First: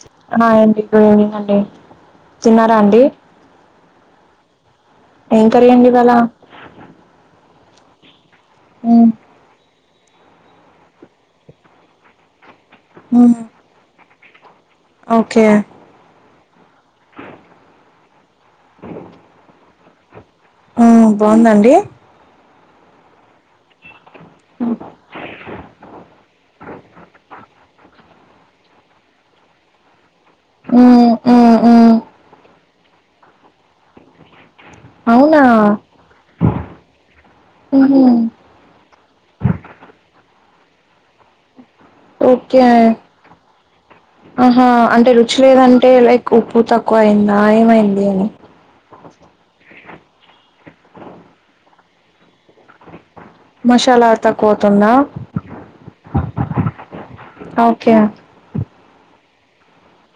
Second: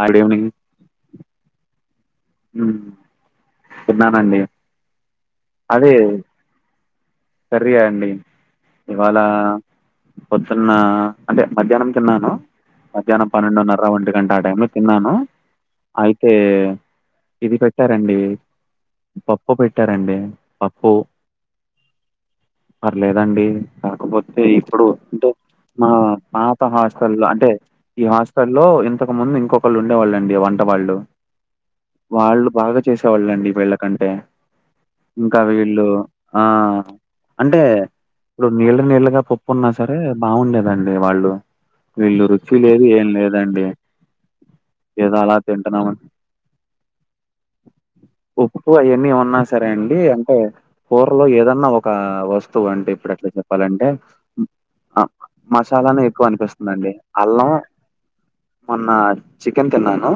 ఆ good evening అ ఎంటి ఇప్పుడేమైందండీ హుమ్ తిన్నానండి ఏం కర్రీ అండి అదే ఇవాళ కర్రీ యా అండి మ్మ్ ఇవాళ పొద్దున్న అంటే మధ్యాహ్నం తిన్నాను మధ్యాహ్నం మ్మ్ పన్నెండున్నర ఒంటి గంట ఆ టైం లో తిన్నాను ఓకే అయితే ఇది పెట్టరండి పప్పు పెట్టరండీ పప్పు బావుందా అండి పర్లేదండి కాకపోతె ఏ ఇప్పుడు అంటే మా పాత హాస్టల్ లో అంటే ఈ హాస్ట లో ఇంతకు ముందు ఇంకొకళ్ళు ఉండేవాళ్ళండి వంట వాళ్ళు మ్మ్ మ్మ్ మ్మ్ వాళ్ళు బాగా చేసేవాళ్ళన్డి వీళ్ళకంటే ఇంకా అవునా వీళ్ళు ఆ అంటే మ్మ్ ఇప్పుడు నీళ్ళ నీళ్ళగా పప్పు ఉన్నా సరే బాగుండేదండి వాళ్ళు వీల్ళు రుచి ఓకే లేదు ఏం లేదండి ఆహా అంటే ఏదో అలా రుచి లేదంటే తింటున్నామని లైక్ ఉప్పు తక్కువ అయిందా ఏమైంది అని ఎక్కువ అయాన్నీ ఉన్నా సరే అండి అంటే కూరల్లో ఏదన్నా ఒక వస్తువు అంటే ఇప్పుడు ఎట్లా చెప్పాలంటే మసాలా మ్ తక్కువ అవుతుందా అప్ మసాలానే ఎక్కువ్ అనిపిస్తుందండి అల్లం ఓకే మొన్న చికెన్ తిన్నాను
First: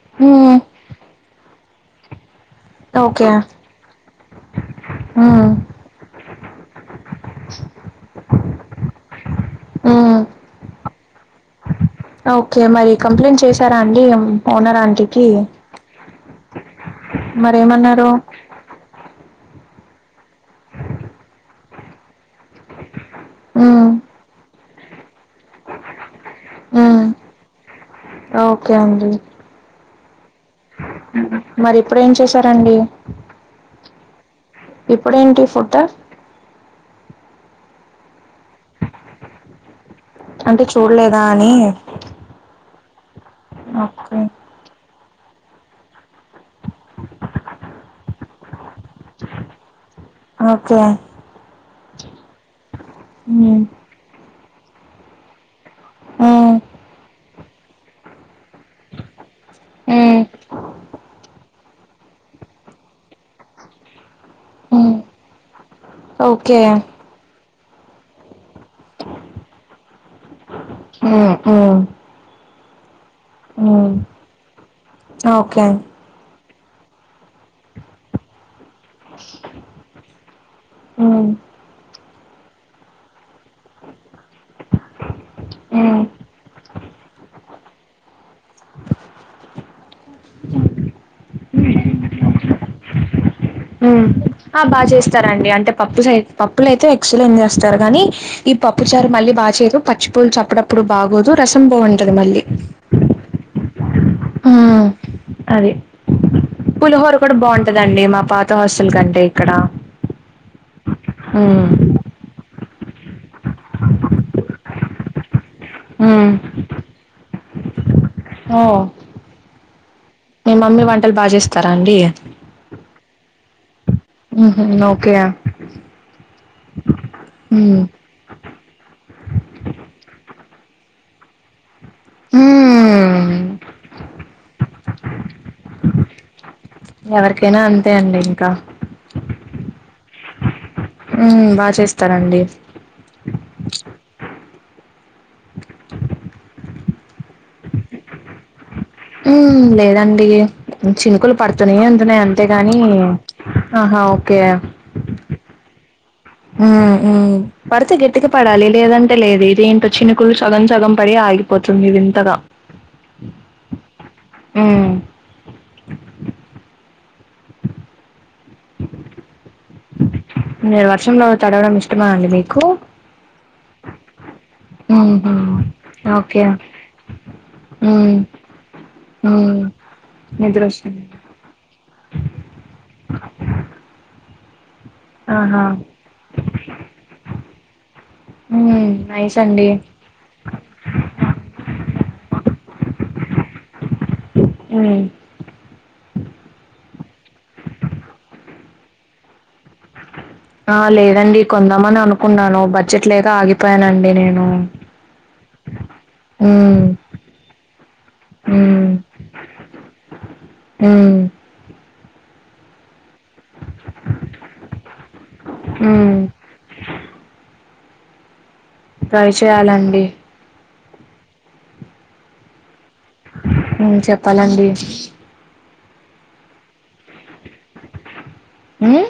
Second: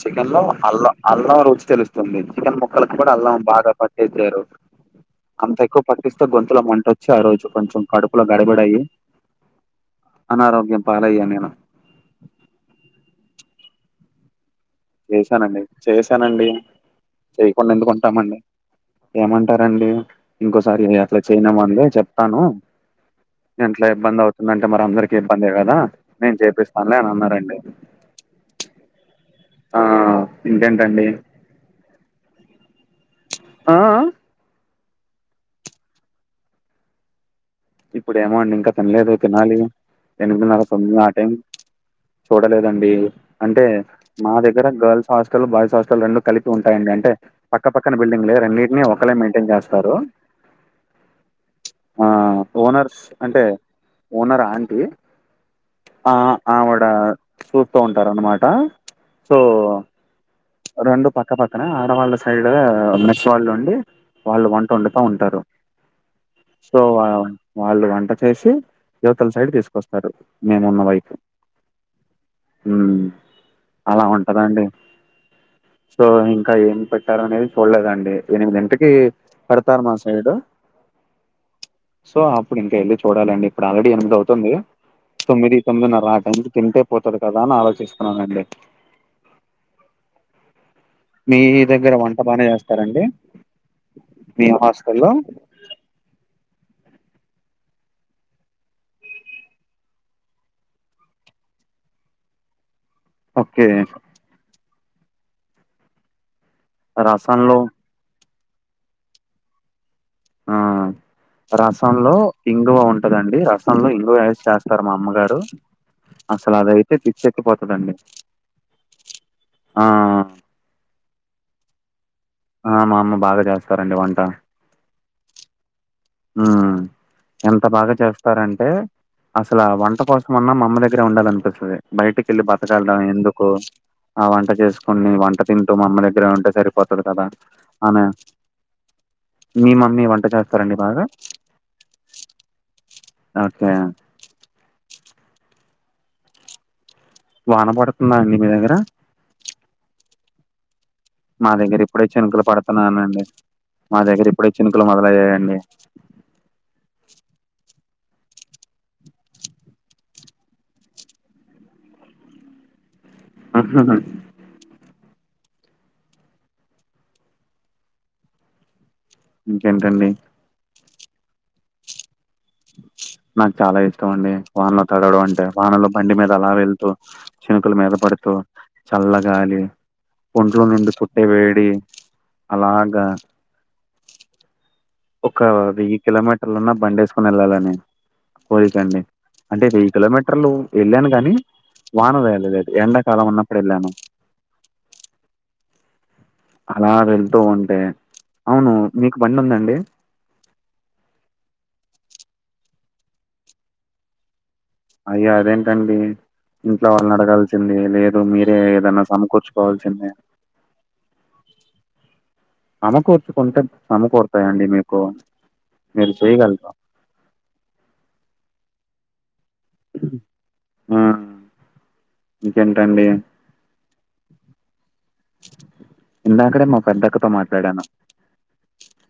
చికెన్లో మ్మ్ అల్ల అల్లమ్ రుచి తెల్స్తుంది చికెన్ బో ముక్కలకి కూడా ఓకే అల్లమ్ బాగా పట్టేన్చారు మ్మ్ అంత ఎక్కువ పట్టిస్తే గొంతుల మంటోచ్చి ఆ రోజు కొంచెం కడుపులో గడబిడయి మ్మ్ అనారోగ్యం పాలయ్యా నేను ఓకే మరి కంప్లైంట్ చేసారా అండి ఓనర్ అండి చేశానండి చేశానండి చేయకుండా మరేమన్నారు ఎందుకుంటామండి ఏమంటారంండి ఇంకోసారి అట్లా చేయనాం అందే చెప్తాను మ్మ్ ఇట్ల ఇబ్బంది అవుతుందంటే మరి అందరికి ఇబ్బందే గదా నేను చేపిస్తాన్లే మ్మ్ అని అన్నారండి ఓకే అండీ ఆ ఇంకేంటండి మరి ఇప్పుడేం చేసారండి ఆ ఆ ఇప్పుడేంటి ఫుడ్ ఇప్పుడుేమో అండి ఇంకా తినలేదు తినాలి ఎనిమిదిన్నర అంటే తొమ్మిది ఆ చూడలేదా టైం అని చూడలేదండి అంటే ఓకే మా దగ్గర గర్ల్స్ హాస్టల్ బాయ్స్ హాస్టల్ రెండూ కలిపి ఉంటాయండి అంటే పక్క పక్కన బిల్డింగ్లే రెండింటినీ ఒక్కళే మెన్టైన్ చేస్తారు ఒకే ఆ ఓనర్స్ అంటే మ్మ్ ఓనర్ ఆంటీ ఆ మ్మ్ ఆవిడ చూస్తూ ఉంటారు అనమాట సో మ్మ్ రెండు పక్క పక్కన ఆడవాళ్ళ సైడ్ మెస్ వాళ్ళు ఉండి వాళ్ళు వంట మ్మ్ వండుతా ఉంటారు ఓకే సో వ వాళ్ళు వంట చేసి యువతల సైడ్ తీస్కొస్తారు మేము ఉన్న వైపు మ్మ్ మ్మ్ ఉమ్ ఓకే సో ఇంకా ఏం పెట్టారు అనేది చూడలేదండి ఎనిమిదింటికి పెడతారు మాసైడు మ్మ్ సో అప్పుడు ఇంకా వెళ్లి చూడాలండి ఇప్పుడు ఆల్రెడీ ఎనిమిదవుతుంది తొమ్మిది మ్మ్ తొమ్మిదిన్నర ఆ టైం కి తింటే పోతాది కదా అని ఆలోచిస్తున్నానండి మీ దగ్గర వంట బానే చేస్తారా అండి హ్మ్ ఆ బా చేస్తారండి అంటే పప్పు పప్పులైతే ఎక్సలెంట్ జేస్తారు కానీ ఈ పప్పు చారు మళ్ళీ బాచేయరు పచ్చిపులుసు అప్పుడప్పుడు బాగోదు రసం బావుంటది మళ్ళీ ఓకే హ్మ్ అది పులిహోర కూడా రసంలో బాగుంటదండి మా పాత హాస్టల్ కంటే ఇక్కడ హ్మ్ ఉమ్ రసంలో ఇంగువ ఉంటదండి రసంలో ఇంగువ వేసి చేస్తారు మా అమ్మగారు ఉమ్ అసలు అదైతే చెక్కిపోతదండి ఓహ్ మీ మమ్మీ వంటలు బా చేస్తారా అండి ఆ మా అమ్మ బాగా చేస్తారండి వంట ఉహు ఓకే హ్మ్ ఎంత ఉమ్ బాగా చేస్త్ స్తారంటే అసలు ఆ వంట కోసం అన్నా మా అమ్మ దగ్గరే ఉండాలనిపిస్తది బయటకెళ్ళి బతకల్రా ఉమ్ ఎందుకు ఆ వంట చేస్కుని వంట తింటూ మామ్మ దగ్గరే ఉంటే సరిపోతది కదా ఎవరికైనా అంతే అని అండి ఇంకా మీ మమ్మీ వంట చేత్తర అండి హ్మ్ బా చేస్తారండి ఓకే వాన పడతందా అండి మీ దగ్గర హ్మ్ లేదండి చినుకులు మా పడతునే దగ్గర ఇప్పుడే ఉంటునయ్ చినుకులు అంతేగాని పడుతున్నానండి మా ఆహా దగ్గర ఒకే ఇప్పుడే చినుకులు మొదలయ్యాయండి హ్మ్ హ్మ్ పడితే గట్టిగా పడాలి లేదంటే లేదు ఇది ఏంటో చినుకులు సగం సగం పడి ఆగిపోతుంది వింతగా అటు సైడా హ్మ్ ఇంకేంటండి మీరు వర్షంలో తడవడం ఇష్టమా అండి మీకు నాకు చాలా ఇష్టం అండి వానలో తడవడం ఊహూ అంటే వానలో బండి మీద ఓకే అలా వెళ్తూ చినుకులు మీద మ్మ్ పడుతూ చల్లగాలి ఒంట్లో నిద్ర నుండి పుట్టే వేడి అలాగా ఒక ఆహా వెయ్యి కిలోమీటర్లన్నా బండేస్కోని వెళ్ళాలండి మ్మ్ కోరికండి నైస్ అంటే అండి వెయ్యి కిలోమీటర్లు వెళ్ళాను గానీ వానలో ఎలలేదు ఎండాకాలం ఉన్నప్పుడు వెళ్ళాను హ్మ్ అలా వెళ్తూ ఉంటే అవును మీకు బండి ఉందా అండి ఆ లేదండి కొందామని అనుకున్నాను బడ్జెట్ లేక ఆగిపోయానండి నేను అయ్యా అదేంటండి మ్మ్ ఇంట్లో వాళ్ళని అడగాల్సింది లేదు మీరే మ్మ్ ఏదనా సమకూర్చుకోవాల్సింది హ్మ్ ఆమకు కుంటే సమకూర్తాయండి మీకు మీరు మ్మ్ చేయగల్రు ట్రై చేయాలండి ఆ ఇంకేంటంది ఉమ్మ్ చెప్పాలండి ఇందాకడే మా పెద్దక్కతో మాట్లాడాను ఉమ్మ్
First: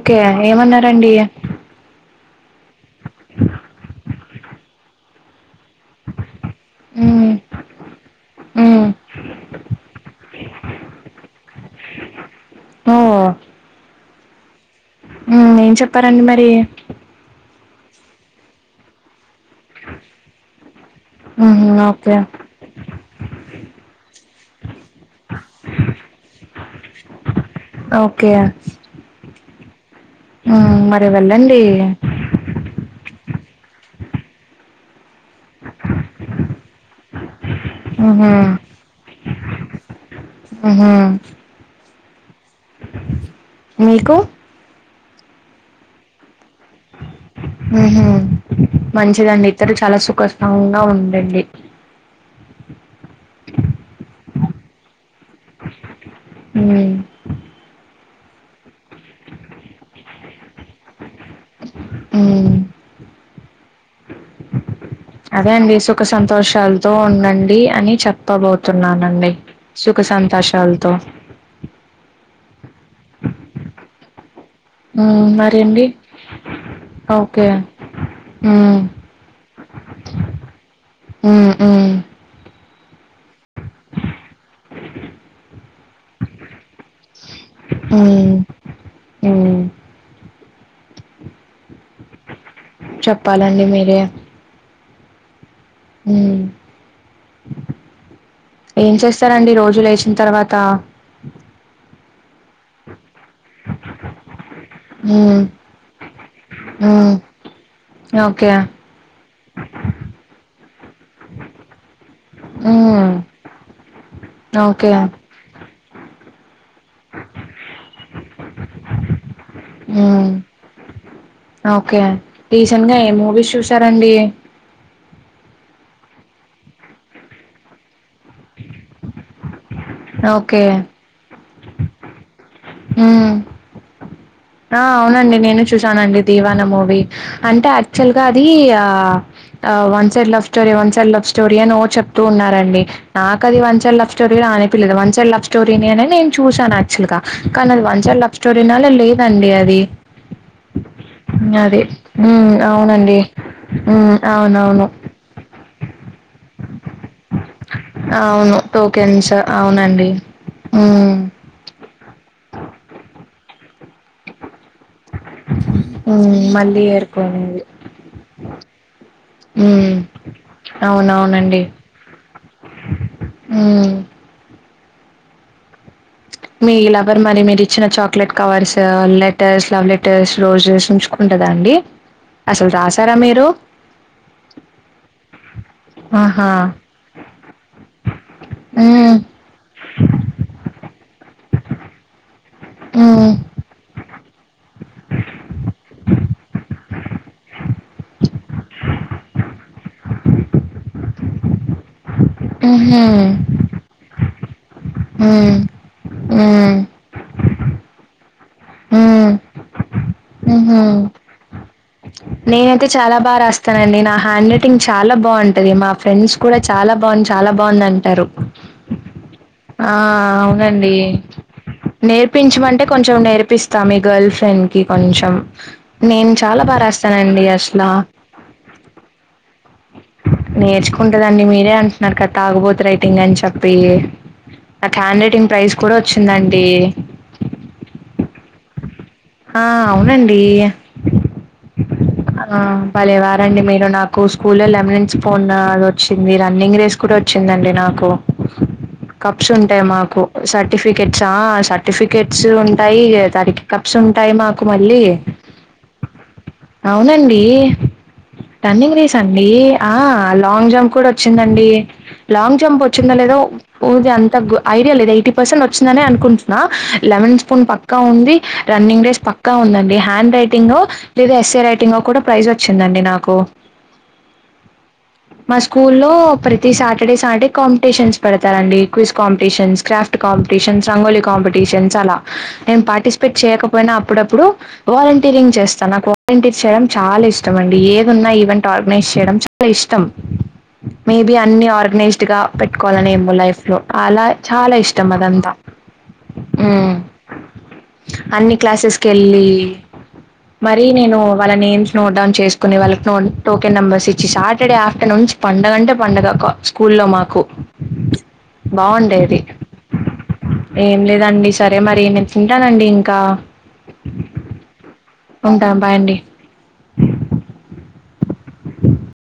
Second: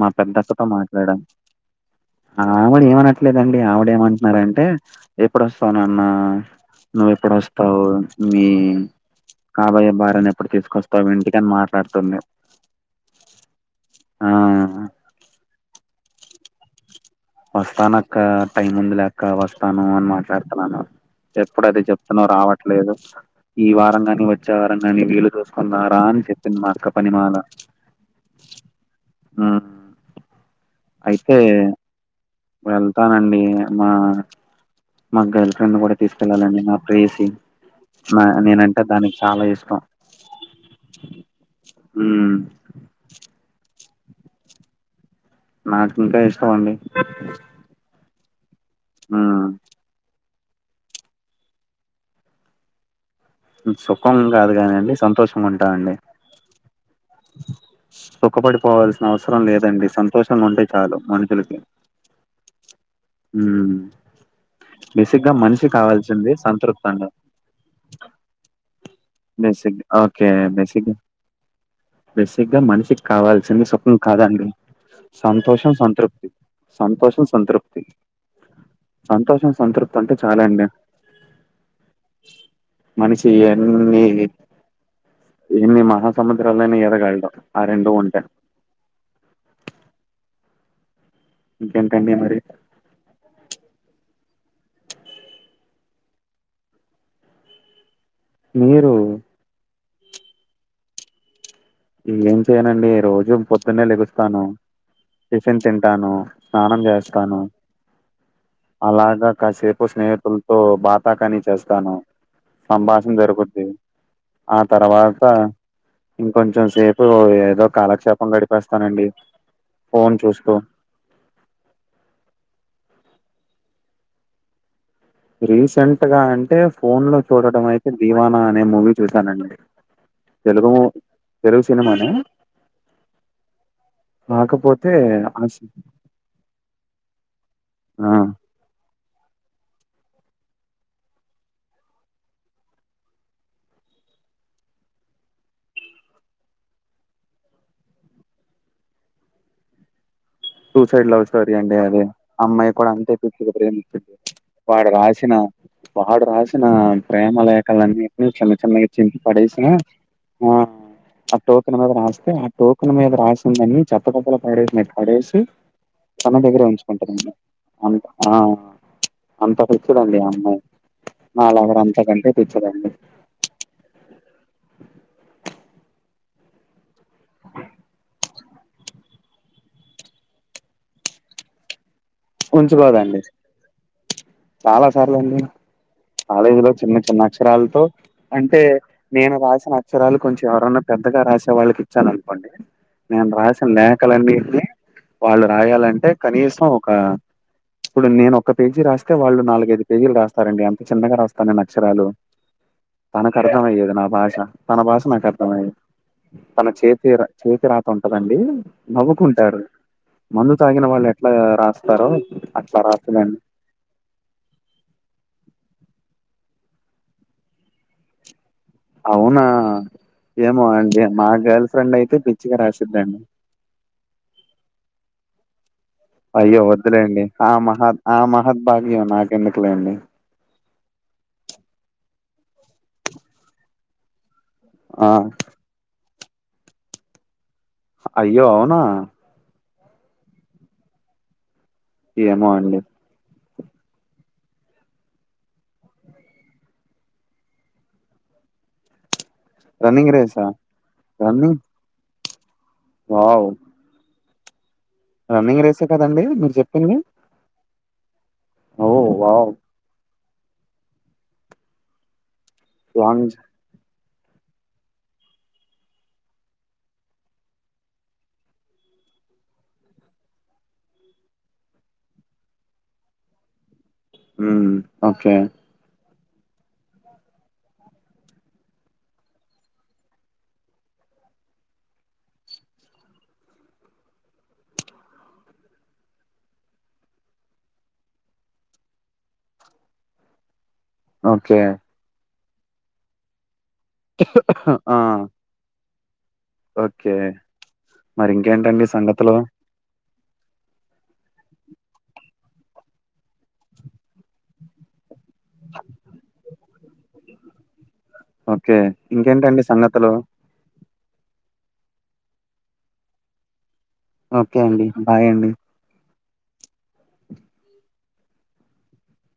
మా ఏమన్నారండి ఆవిడా ఏమనట్లేదండి ఆవిడా ఏమంటన్నారంటే ఎప్పుడోస్తావ్ నాన్న మ్మ్ నువ్వెప్పుడోస్తావ్ మీ మ్మ్ కాబోయే భార్యను ఎప్పుడు తీసుకొస్తావు ఇంటికని మాట్లాడుతుంది హో ఆ ఉమ్ ఏం చెప్పారండి మరి వస్తాను అక్క టైమ్ ఉందిలెక్క వస్త స్తాను అని మాట్లాడుతున్నాను ఊహూ ఎప్పుడదే ఓకే చెప్తున్నావు రావట్ లేదు ఈ వారం కానీ వచ్చే వారం కానీ వీలు చూసుకొని రా రా అని చెప్పింది మా అక్క పనిమాల ఓకే ఉమ్మ్ ఉమ్మ్ మరి వెళ్ళండి వెళ్తానండి మా మా గైల్ ఫ్రెండ్నీ కూడా తీసుకెళ్ళాలండి నా ప్రేయసి మ్హూ నా నేనంటే దానికి చాలా ఇష్టం ఉహు ఉమ్ మీకు నాకు ఇంకా ఇష్టం అండి ఉహు మంచిదండి మ్మ్ ఇద్దరు చాలా సుఖస్ంగా ఉండండి సుఖం కాదు కానీ అండి సంతోషంగా ఉంటామండి ఉమ్మ్ సుఖపడిపోవల్సిన అవసరం లేదండి సంతోషంగా ఉంటె చాలు మనుషులకి ఉమ్మ్ ఉమ్మ్ అదే అండి సుఖ కావాల్సింది సంతృప్తి సంతోషాలతో అండి ఉండండి అని చెప్ చెప్పాబోతున్నానండి బేసిక్ సుఖ సంతోషాలతో బేసిగ్గా మనిషికి కావాల్సింది సుఖం కాదండి మ్మ్ సంతోషం మరండి సంతృప్తి సంతోషం ఓకే సంతృప్తి మ్మ్ సంతోషం సంతృప్తి అంటే చాలు అండి ఉమ్మ్ ఉమ్ మనిషి ఎన్ ఇన్ని ఎన్ని మహాసముద్రాలనా ఇదగాలడు ఆ రెండు ఉంటే ఉమ్మ్ ఇంకేంటండి మరి చెప్పాలండి మీరే ఉమ్మ్ మీరు ఏం చేస్తారండి రోజు లేచిన తర్వాత ఏం చెయనండి రోజు పొద్దున్నే లెగుస్తాను మ్మ్ టిఫిన్ తింటాను స్నానం మ్మ్ చేస్తాను ఓకే అలాగా కాసేపు స్నేహితులతో బాతాకానీ చేస్తాను హ్మ్ సంభాషణ జరుగుద్ది ఆ ఓకే తర్వాత కొంచెం సేపు ఏదో కాలక్షేపం గడిపేస్తానండి ఫోన్ హ్మ్ చూస్తూ ఓకే రీసెంట్ గా ఏం మూవీస్ చూసారండి రీసెంట్ గా అంటే ఫోన్ లో చూడడం అయితే దివానా అనే మూవీ చూసానండి ఓకే తెలుగు ము తెలుగు సినిమానే మ్మ్ ఆ కాకపోతే అవునండి ఆ నేను సి- చూసానండి దీవాన మూవీ అంటే ఆ యాక్చుల్ గా అది ఆ ఆ one side love story one side love story అని ఓ చెప్తూ ఉన్నారండి నాకది వన్ చడ్ లవ్స్టోరీ గా అని పిల్లేదు వన్ చడ్ లవ్ స్టోరీ నే నేను చూశానుయాక్చుల్ గ కానీ అది వన్ సైడ్ ల తోరినాల లేదండి అది సూసైడ్ లవ్ స్టోరీ అండి అది హ్మ్ అమ్మాయి కూడా అంతే అవునండి పిచ్చిగ ప్రేమింస్థది హ్మ్ అవునవును వాడు రాసిన వాడు రాసిన ప్రేమ లేఖలన్నింట్ని చిన్న చిన్నగా చింపి పడేసిన ఆ అ ఆ టోకెన్ మీద రాస్తే ఆ టోకెన్ మీద రాసిందని చెత్తకుప్పలో పడేసినట్టు పడేస్ ఉమ్ తన దగ్గరే మళ్ళీ ఉంచుకుంటున్ది ఏరుకోనేది అంత ఆ అంత ఉమ్ పిచిదండి ఆ అమ్మాయి అవునవునండి నాలవర్ అంతకంటే పిచిదండి మ్మ్ మీ లవర్ మరి మీరు ఇచ్చిన chocolate covers letters love letters roses ఉంచ్ అప్ ఉంటదా అండి అసలు రాసారా గుంచుకోదండి మీరు చాలా సార్లండి ఆహా కాలేజీ లో చిన్న చిన్న అక్షరాలతో అంటే ఉమ్ నేను రాసిన చ్చరాలు కొంచం ఎవరైనా పెద్దగా రాసే వాళ్ళకి ఇచ్చాననుకోండి నేను ఉమ్ రాసిన లేఖలన్నిట్నీ వాళ్ళు రాయాలంటే కనీసం ఒక ఇప్పుడు నేను ఒక పేజీ రాస్తే వాళ్ళు నాలుగైదు పేజీలు రాస్తారండి అంత చిన్నగా రాస్తా నేన్ అక్షరాలు ఉహూ తనకర్థమయ్యేది నా భాష తన భాష నాకు ఉమ్ అర్థమయ్యేది తన ఉమ్ చేతి ర చేతి రాత ఉంటదండి ఉమ్ నవ్వుకుంటారు మందు ఉహూ తాగిన వాళ్ళు ఎట్లా రాస్ నేనైతే చాలా బా రా స్తానండి నా హ్యాండ్ రైటింగ్ చాలా బావుంటది మా ఫ్రెండ్స్ కూడా చాలా బావు చాలా బావుంది అంటారు అవునా ఆ ఏమో అవునండి అండి మా గర్ల్ ఫ్రెండ్ అయితే పిచ్చిగా నేర్పించమంటే రాసిద్దండి కొంచం నేర్ ప్పిస్తా మీ గర్ల్ ఫ్రెండ్ కి కొంచెం నేను అయ్యో చాలా బాగా వదులెండి రాస్తానండి ఆ అసలా మహా ఆ మహద్భాగ్యం నాకెందుకులేండి నేర్చుకుంటదండి మీరే అంటున్నారు కదా తాగుబోతు రైటింగ్ అని చెప్పి నాక్ ఆ హ్యాండ్ రైటింగ్ ప్రైస్ కూడా వచ్చిందండి అయ్యో అవునా హా అవునండి ఏమో ఆ అండి భలేవార్ దండి మీరు నాకు స్కూల్లో లెమనిన్స్ పోన్ వచ్చింది రన్నింగ్ రేస్ కూడా వచ్చిందండి నాకు కప్స్ ఉంటాయి రన్నింగ్ మాకు రేసా సర్టిఫికెట్సా రన్నింగ్ సర్టిఫికెట్స్ ఉంటాయి వావ్ దడికి కప్స్ ఉంటాయి మాకు మళ్ళీ రన్నింగ్ రేసే కదండి మీరు చెప్పింది ఇండి ఓ టన్నింగ్ రేస అండి వావ్ ఆ లాంగ్ జంప్ కూడా వచ్చిందండి లాంగ్ జంప్ వచ్చిందొ లాంగ్ లేదో ఊది అంతా ఐడియా లేదు ఎయిటీ పర్సెంట్ వచ్చిందనే అనుకుంటున్నా లెమన్ స్పూన్ పక్కా ఉంది రన్నింగ్ రడేస్ పక్కా ఉందండి హ్యాండ్ రైటింగు లేదా ఎస్ఏ రైటింగ్లో కూడా ప్రైజ్ వచ్చిందండి నాకు ఉమ్ ఓకే మా స్కూల్లో ప్రతి సాటర్డే సాటర్డే కాంపిటీషన్స్ పెడతారండి quiz competitions craft competitions rangoli competitions అలా నేను పార్టిసిపేట్ చేయకపోయినా అప్పుడప్పుడు వాలంటీరింగ్ చేస్తా నాకు వాలంటీర్ చేయడం చాలా ఇష్టంమండి ఏదున్నా ఈవెంట్ ఆర్గనైజ్ చేయడం చాలా ఇష్టం మేబి ఓకే అన్ని ఆర్గనైజ్డ్గా పెట్టుకోవాలనేమో లైఫ్ లో అలా చాలా చాలా ఆ ఇష్టం అదంతా ఉమ్. ఓకే మరి అన్ని ఇంకేంటండి క్లాసెస్కి సంగతులు ఎళ్ళి మరి నేను వాళ్ళ నేమ్స్ నోట్ డౌన్ చేసుకోని వాళ్ళక్ నోన్ టోకెన్ నెంబర్స్ ఇచ్చి సాటర్డే ఆఫ్టర్నూన్ పండగ అంటే పండగ క స్కూల్లో మాకు ఓకే బాగుండేది ఇంకేంటండి సంగతులు ఏం లేదండి సరే మరి నే తింటానండి ఇంకా ఓకే అండి బాయ్ అండి ఆ బాయ్ అండి [unintelligible]